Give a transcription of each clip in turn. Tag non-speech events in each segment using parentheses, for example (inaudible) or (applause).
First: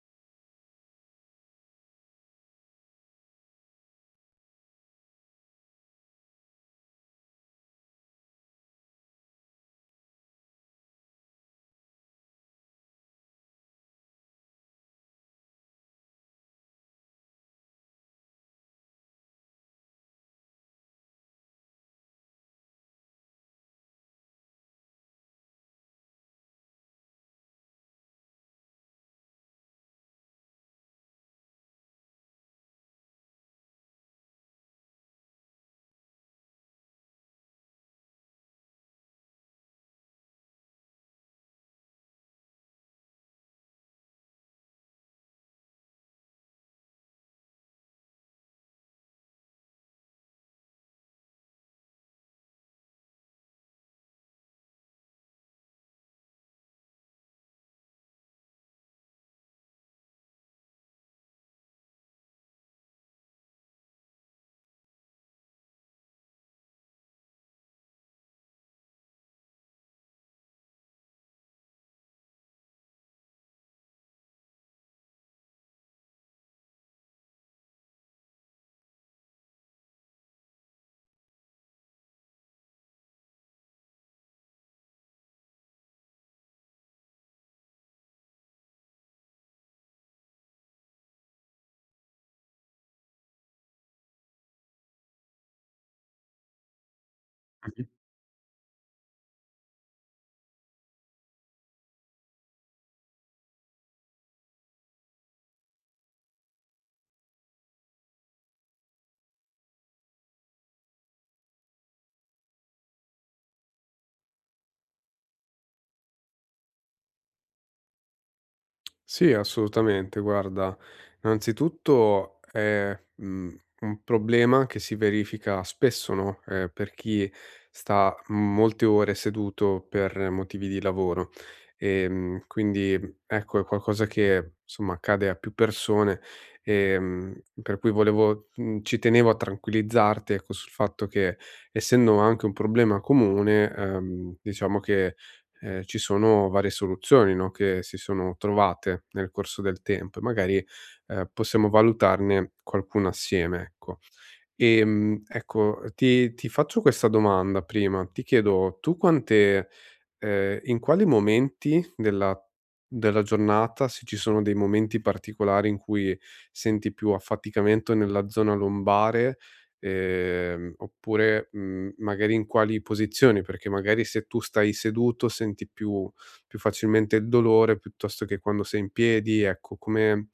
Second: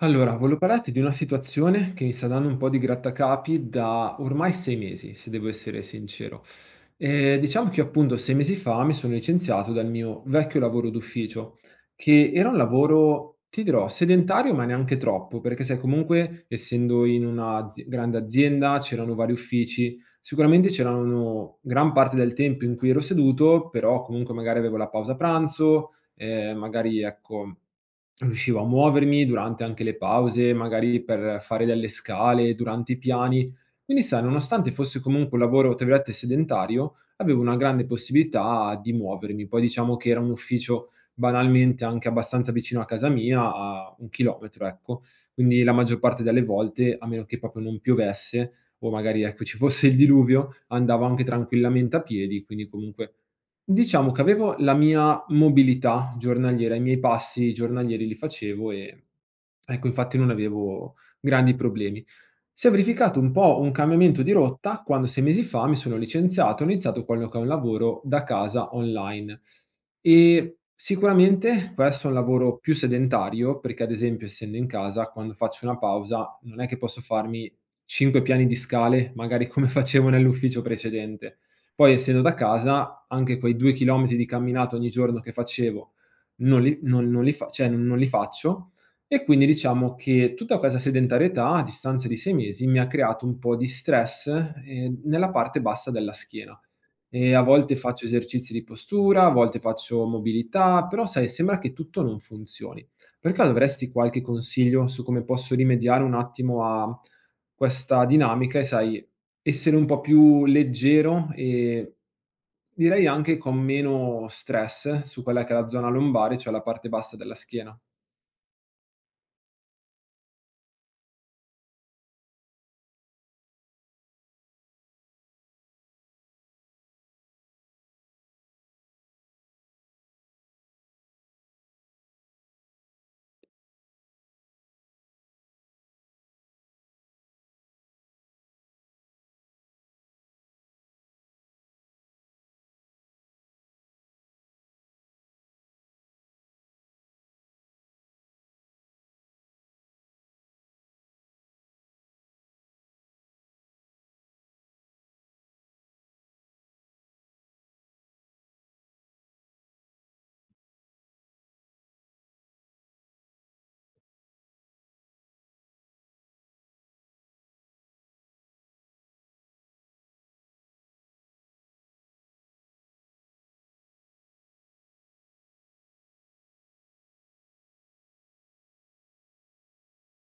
Allora, volevo parlarti di una situazione che mi sta dando un po' di grattacapi da ormai 6 mesi, se devo essere sincero. Diciamo che io appunto 6 mesi fa mi sono licenziato dal mio vecchio lavoro d'ufficio, che era un lavoro, ti dirò, sedentario ma neanche troppo, perché sai comunque essendo in una azi grande azienda, c'erano vari uffici, sicuramente c'erano gran parte del tempo in cui ero seduto, però comunque magari avevo la pausa pranzo, magari ecco riuscivo a muovermi durante anche le pause, magari per fare delle scale, durante i piani. Quindi sai, nonostante fosse comunque un lavoro, tra virgolette, sedentario, avevo una grande possibilità di muovermi. Poi diciamo che era un ufficio banalmente anche abbastanza vicino a casa mia, a un chilometro, ecco. Quindi la maggior parte delle volte, a meno che proprio non piovesse o magari ecco, ci fosse il diluvio, andavo anche tranquillamente a piedi, quindi comunque diciamo che avevo la mia mobilità giornaliera, i miei passi giornalieri li facevo e ecco, infatti non avevo grandi problemi. Si è verificato un po' un cambiamento di rotta quando 6 mesi fa mi sono licenziato e ho iniziato quello che è un lavoro da casa online. Sicuramente questo è un lavoro più sedentario, perché ad esempio essendo in casa quando faccio una pausa non è che posso farmi 5 piani di scale, magari come (laughs) facevo nell'ufficio precedente. Poi essendo da casa anche quei 2 chilometri di camminata ogni giorno che facevo non li non non li fa cioè non li faccio e quindi diciamo che tutta questa sedentarietà a distanza di 6 mesi mi ha creato un po' di stress, nella parte bassa della schiena. A volte Mh-mh. faccio esercizi di postura, a volte faccio mobilità, però sai, sembra che tutto non funzioni. Per caso avresti qualche consiglio su come posso rimediare un attimo a questa dinamica e sai, essere un po' più leggero e direi anche con meno stress su quella che è la zona lombare, cioè la parte bassa della schiena? Sì, assolutamente. Guarda, innanzitutto è, un problema che si verifica spesso, no, per chi sta molte ore seduto per motivi di lavoro. Quindi ecco, è qualcosa che, insomma, accade a più persone, ehm, per cui volevo ci tenevo a tranquillizzarti, ecco, sul fatto che essendo anche un problema comune, diciamo che ci sono varie soluzioni, no, che si sono trovate nel corso del tempo e magari, possiamo valutarne qualcuna assieme, ecco. Ecco, ti faccio questa domanda prima, ti chiedo: tu quante in quali momenti della della giornata, se ci sono dei momenti particolari in cui senti più affaticamento nella zona lombare, oppure, magari in quali posizioni? Perché magari se tu stai seduto senti più più facilmente il dolore piuttosto che quando sei in piedi, ecco, come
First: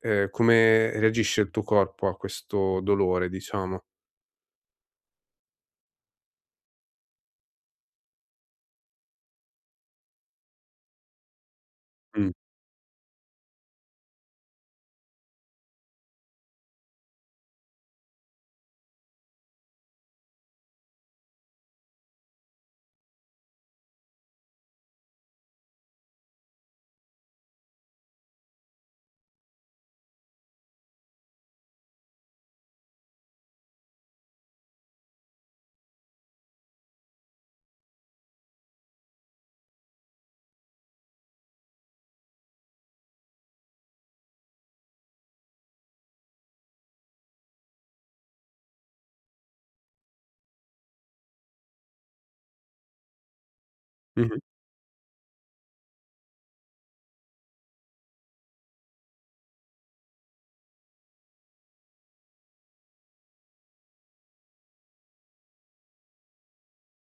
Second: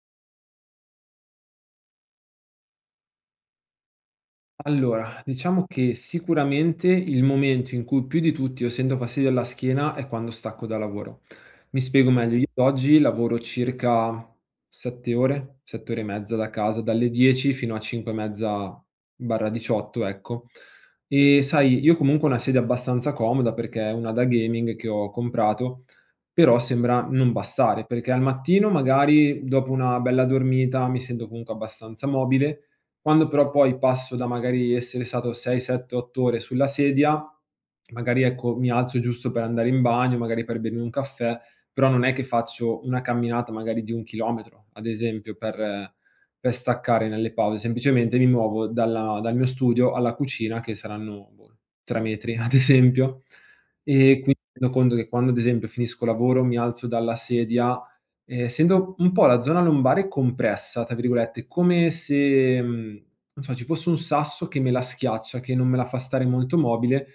come reagisce il tuo corpo a questo dolore, diciamo? Allora, diciamo che sicuramente il momento in cui più di tutti io sento fastidio alla schiena è quando stacco da lavoro. Mi spiego Mh. meglio, io ad oggi lavoro circa 7 ore, 7 ore e mezza da casa, dalle 10 fino a 5 e mezza barra 18, ecco. E sai, io comunque ho una sedia abbastanza comoda perché è una da gaming che ho comprato, però sembra non bastare, perché al mattino magari dopo una bella dormita mi sento comunque abbastanza mobile quando però poi passo da magari essere stato 6, 7, 8 ore sulla sedia, magari ecco mi alzo giusto per andare in bagno, magari per bermi un caffè, però non è che faccio una camminata magari di 1 chilometro, ad esempio, per staccare nelle pause, semplicemente mi muovo dal mio studio alla cucina che saranno, boh, 3 metri (laughs) ad esempio, e qui Mh-mh. mi rendo conto che quando ad esempio finisco lavoro mi alzo dalla sedia. Essendo un po' la zona lombare "compressa", tra virgolette, come se, non so, ci fosse un sasso che me la schiaccia, che non me la fa stare molto mobile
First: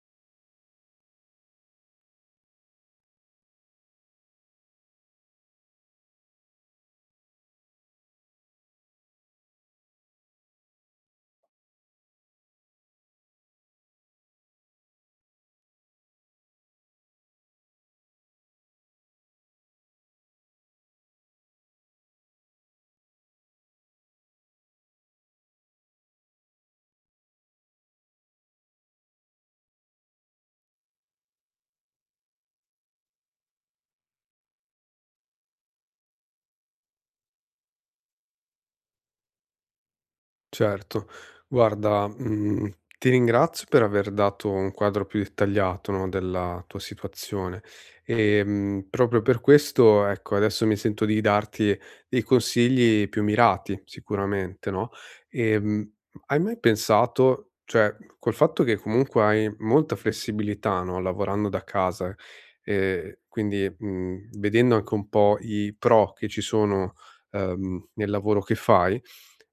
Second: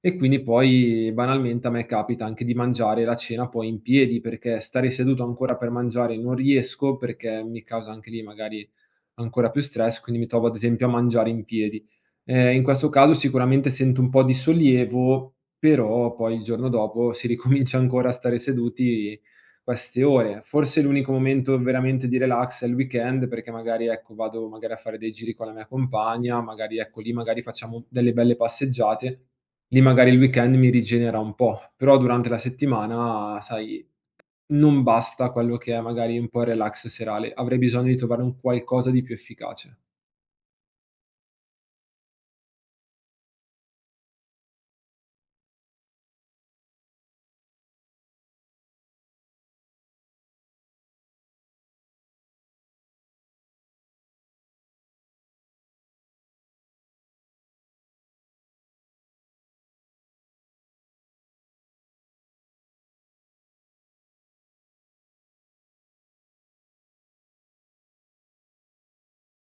e quindi poi banalmente a me capita anche di mangiare la cena poi in piedi, perché stare seduto ancora per mangiare non riesco, perché mi causa anche lì magari ancora più stress, quindi mi trovo ad esempio a mangiare in piedi. In questo caso sicuramente sento un po' di sollievo, però poi il giorno dopo si (laughs) ricomincia ancora a stare seduti queste ore. Forse l'unico momento veramente di relax è il weekend, perché magari ecco, vado magari a fare dei giri con la mia compagna, magari ecco, lì magari facciamo delle belle passeggiate, lì magari il weekend mi rigenera un po', però durante la settimana sai non basta quello che è magari un po' il relax serale, avrei bisogno di trovare un qualcosa di più efficace. Certo. Guarda, ti ringrazio per aver dato un quadro più dettagliato, no, della tua situazione. Proprio per questo, ecco, adesso mi sento di darti dei consigli più mirati sicuramente, no, ehm, hai mai pensato cioè, col fatto che comunque hai molta flessibilità, no, lavorando da casa, quindi, vedendo anche un po' i pro che ci sono, nel lavoro che fai.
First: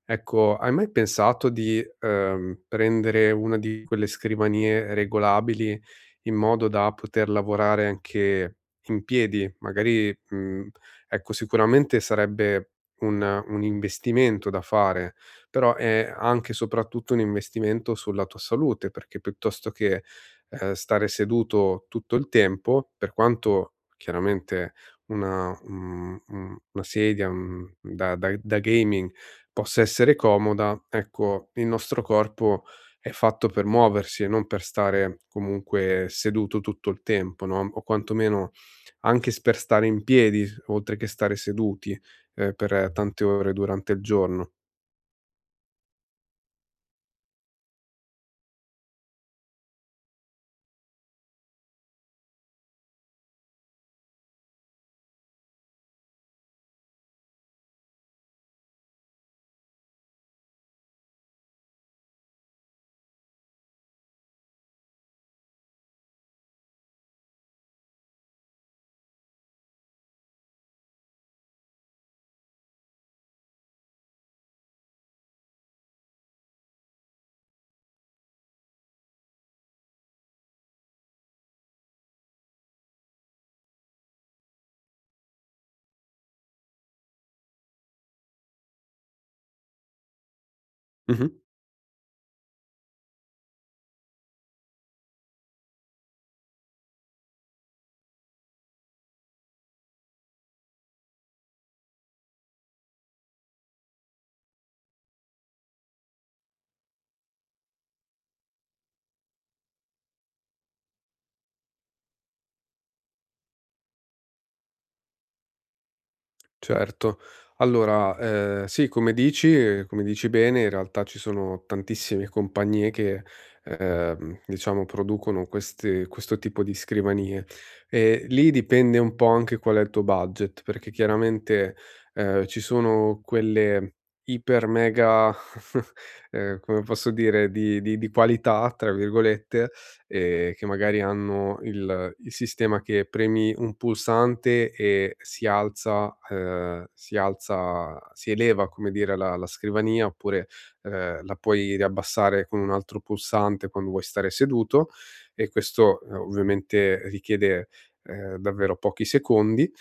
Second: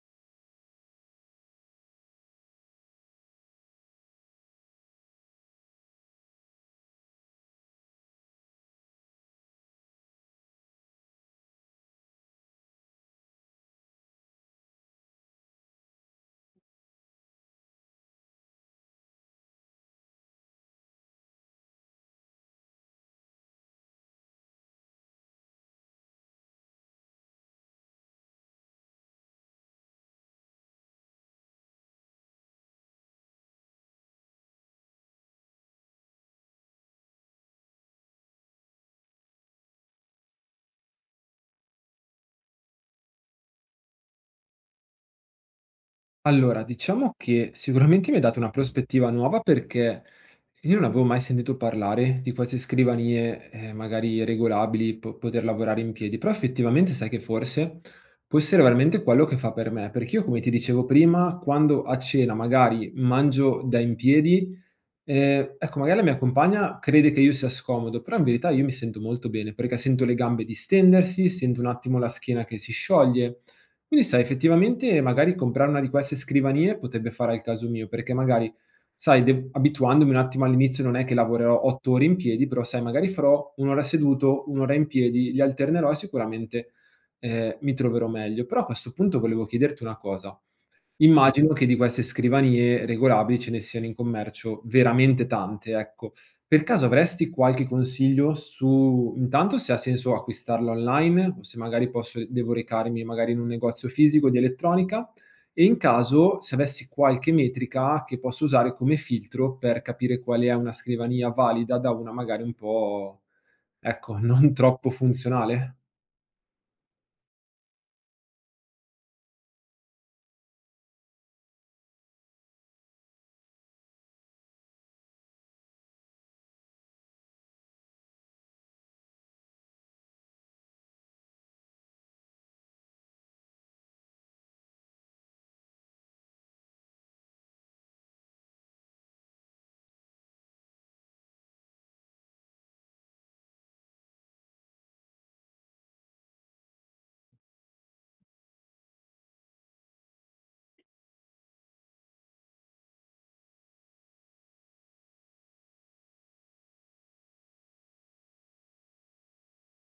Ecco, hai mai pensato di, prendere una di quelle scrivanie regolabili in modo da poter lavorare anche in piedi? Magari, ecco, sicuramente sarebbe un investimento da fare, però è anche e soprattutto un investimento sulla tua salute, perché piuttosto che, stare seduto tutto il tempo, per quanto chiaramente una una sedia, da da gaming possa essere comoda, ecco, il nostro corpo è fatto per muoversi e non per stare comunque seduto tutto il tempo, no, o quantomeno anche s per stare in piedi, oltre che stare seduti, per tante ore durante il giorno. Allora, diciamo che sicuramente mi hai dato una prospettiva nuova perché io non avevo mai sentito parlare di queste scrivanie, magari regolabili, po poter lavorare in piedi, però effettivamente sai che forse può essere veramente quello che fa per me, perché io come ti dicevo prima, quando a cena magari mangio da in piedi, ecco, magari la mia compagna crede che io sia scomodo, però in verità io mi sento molto bene, perché sento le gambe distendersi, sento un attimo la schiena che si scioglie. Quindi sai, effettivamente magari comprare una di queste scrivanie potrebbe fare al caso mio, perché magari, sai, de abituandomi un attimo all'inizio non è che lavorerò 8 ore in piedi, però sai, magari farò 1 ora seduto, 1 ora in piedi, li alternerò e sicuramente, mi troverò meglio. Però a questo punto volevo chiederti una cosa: Mh-mh. immagino che di queste scrivanie regolabili ce ne siano in commercio veramente tante, ecco. Per caso avresti qualche consiglio su intanto se ha senso acquistarla online o se magari posso devo recarmi magari in un negozio fisico di elettronica? E in caso se avessi qualche metrica che posso usare come filtro per capire qual è una scrivania valida da una magari un po', ecco, (laughs) non troppo funzionale? Certo. Allora, sì, come dici bene, in realtà ci sono tantissime compagnie che, diciamo producono queste questo tipo di scrivanie e lì dipende un po' anche qual è il tuo budget, perché chiaramente, ci sono quelle iper mega, (laughs) come posso dire, di di "qualità" tra virgolette, che magari hanno il sistema che premi un pulsante e si alza ehm, si eleva, come dire, la scrivania, oppure, la puoi riabbassare con un altro pulsante quando vuoi stare seduto e questo, ovviamente richiede, davvero pochi secondi.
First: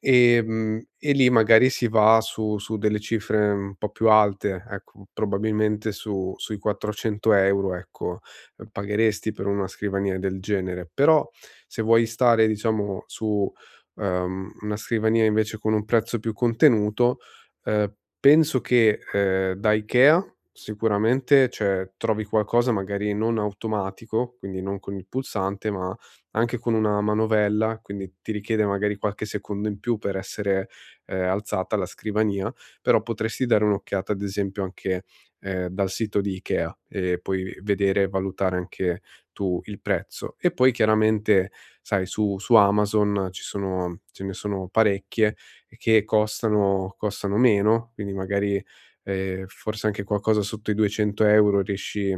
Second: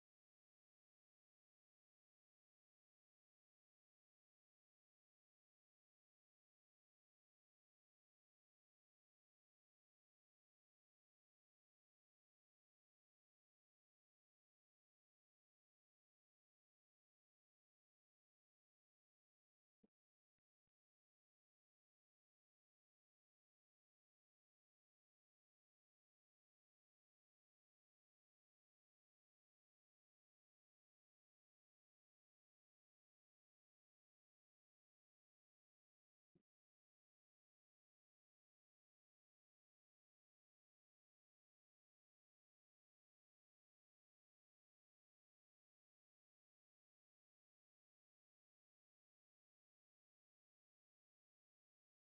E lì magari si va su delle cifre un po' più alte, ecco, probabilmente su sui 400 €, ecco pagheresti per una scrivania del genere. Però se vuoi stare, diciamo, su, una scrivania invece con un prezzo più contenuto, ehm, penso che, da IKEA sicuramente, cioè, trovi qualcosa magari non automatico, quindi non con il pulsante, ma anche con una manovella, quindi ti richiede magari qualche secondo in più per essere, alzata la scrivania, però potresti dare un'occhiata ad esempio anche dal sito di Ikea e puoi vedere e valutare anche tu il prezzo. E poi chiaramente, sai, su Amazon ci sono ce ne sono parecchie che costano meno, quindi magari, forse anche qualcosa sotto i 200 € riesci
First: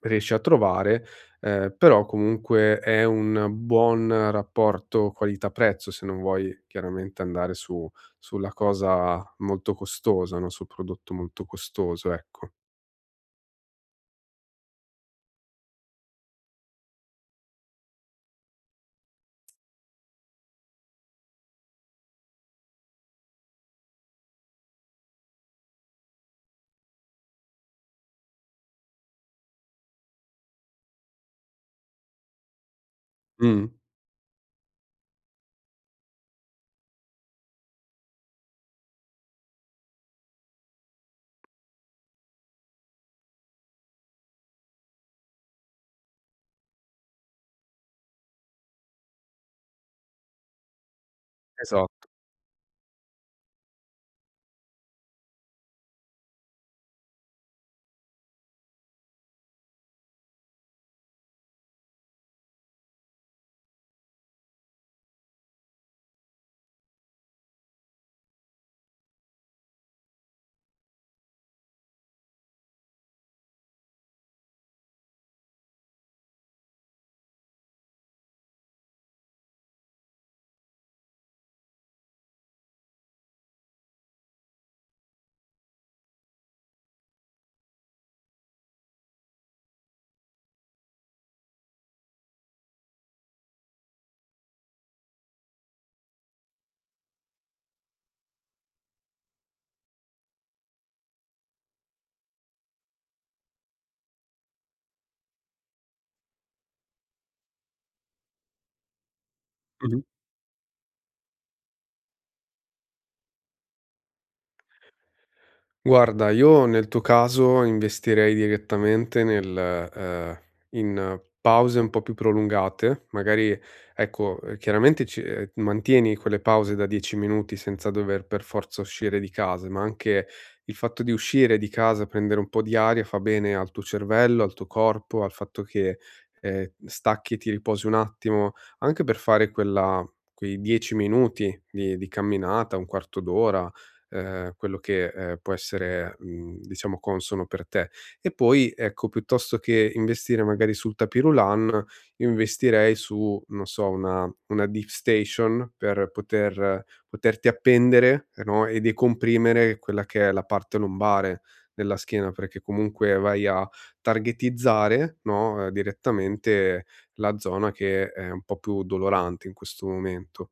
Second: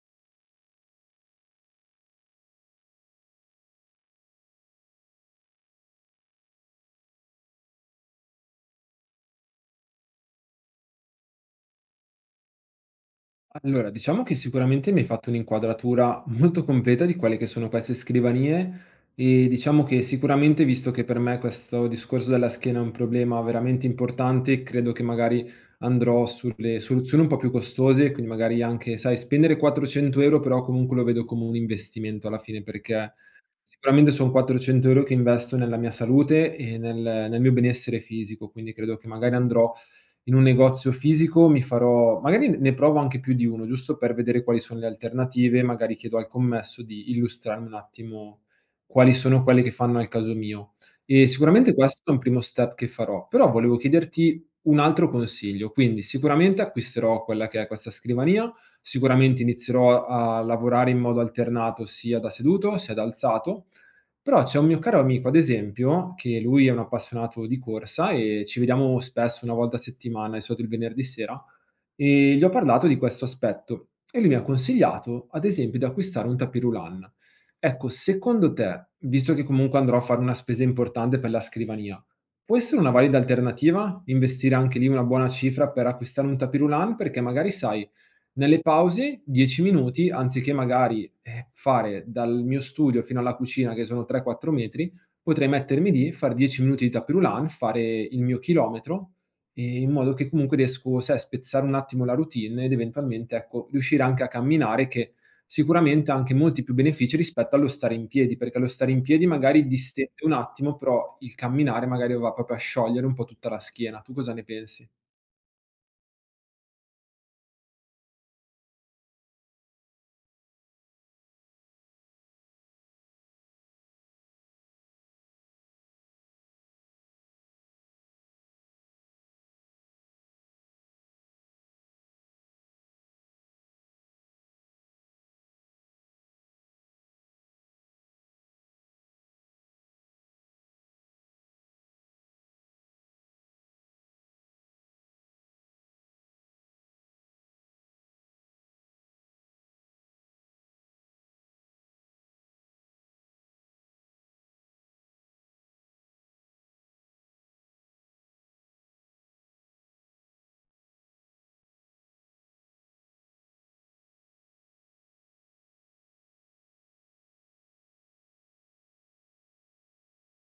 riesci a trovare, però comunque è un buon rapporto qualità-prezzo, se non vuoi chiaramente andare su sulla cosa molto costosa, no, sul prodotto molto costoso, ecco. Allora, diciamo che sicuramente mi hai fatto un'inquadratura molto completa di quelle che sono queste scrivanie e diciamo che sicuramente, visto che per me questo discorso della schiena è un problema veramente importante, credo che magari andrò sulle soluzioni un po' più costose, quindi magari anche, sai, spendere 400 euro, però comunque lo vedo come un investimento alla fine perché Mh, sicuramente son 400 € che investo nella mia salute e nel mio benessere fisico, quindi credo che magari andrò in un negozio fisico, mi farò magari ne provo anche più di uno, giusto per vedere quali sono le alternative, magari chiedo al commesso di illustrarmi un attimo quali sono quelle che fanno al caso mio. E sicuramente questo esatto. è un primo step che farò, però volevo chiederti un altro consiglio, quindi sicuramente acquisterò quella che è questa scrivania, sicuramente inizierò a lavorare in modo alternato sia da seduto sia da alzato, però c'è un mio caro amico, ad esempio, che lui è un appassionato di corsa e ci vediamo spesso, 1 volta a settimana, di solito il venerdì sera. Gli ho parlato di questo aspetto e lui mi ha consigliato, ad esempio, di acquistare un tapis roulant. Ecco, secondo te, visto che comunque andrò a fare una spesa importante per la scrivania, può essere una valida alternativa investire anche lì una buona cifra per acquistare un tapis roulant? Perché magari, sai, nelle pause 10 minuti, anziché magari, fare dal mio studio fino alla cucina che sono 3, 4 metri, potrei mettermi lì, far 10 minuti di tapis roulant, fare il mio chilometro in modo che comunque riesco, sai, a spezzare un attimo la routine ed eventualmente, ecco, riuscire anche a camminare che sicuramente ha anche molti più benefici rispetto allo stare in piedi, perché lo stare in piedi magari Mh-mh. distende un attimo, però il camminare magari va proprio a sciogliere un po' tutta la schiena. Tu cosa ne pensi? Guarda, io nel tuo caso investirei direttamente nel in pause un po' più prolungate, magari ecco, chiaramente ci mantieni quelle pause da 10 minuti senza dover per forza uscire di casa, ma anche il fatto di uscire di casa, prendere un po' di aria fa bene al tuo cervello, al tuo corpo, al fatto che, stacchi e ti riposi un attimo, anche per fare quella quei 10 minuti di camminata, un quarto d'ora, quello che, può essere, diciamo consono per te. E poi, ecco, piuttosto che investire magari sul tapirulan, io investirei su, non so, una deep station per poter poterti appendere, no, e decomprimere quella che è la parte lombare della schiena, perché comunque vai a targetizzare, no, direttamente la zona che è un po' più dolorante in questo momento.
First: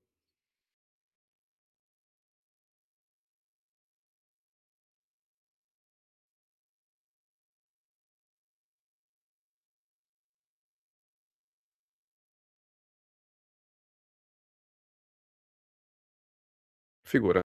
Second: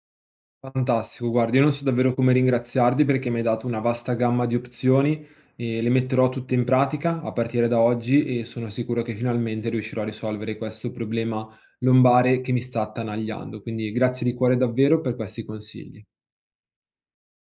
Fantastico, guardi, io non so davvero come ringraziarti perché mi hai dato una vasta gamma di opzioni e le metterò tutte in pratica a partire da oggi e sono sicuro che finalmente riuscirò a risolvere questo problema lombare che mi sta attanagliando. Quindi grazie di cuore davvero per questi consigli. Figura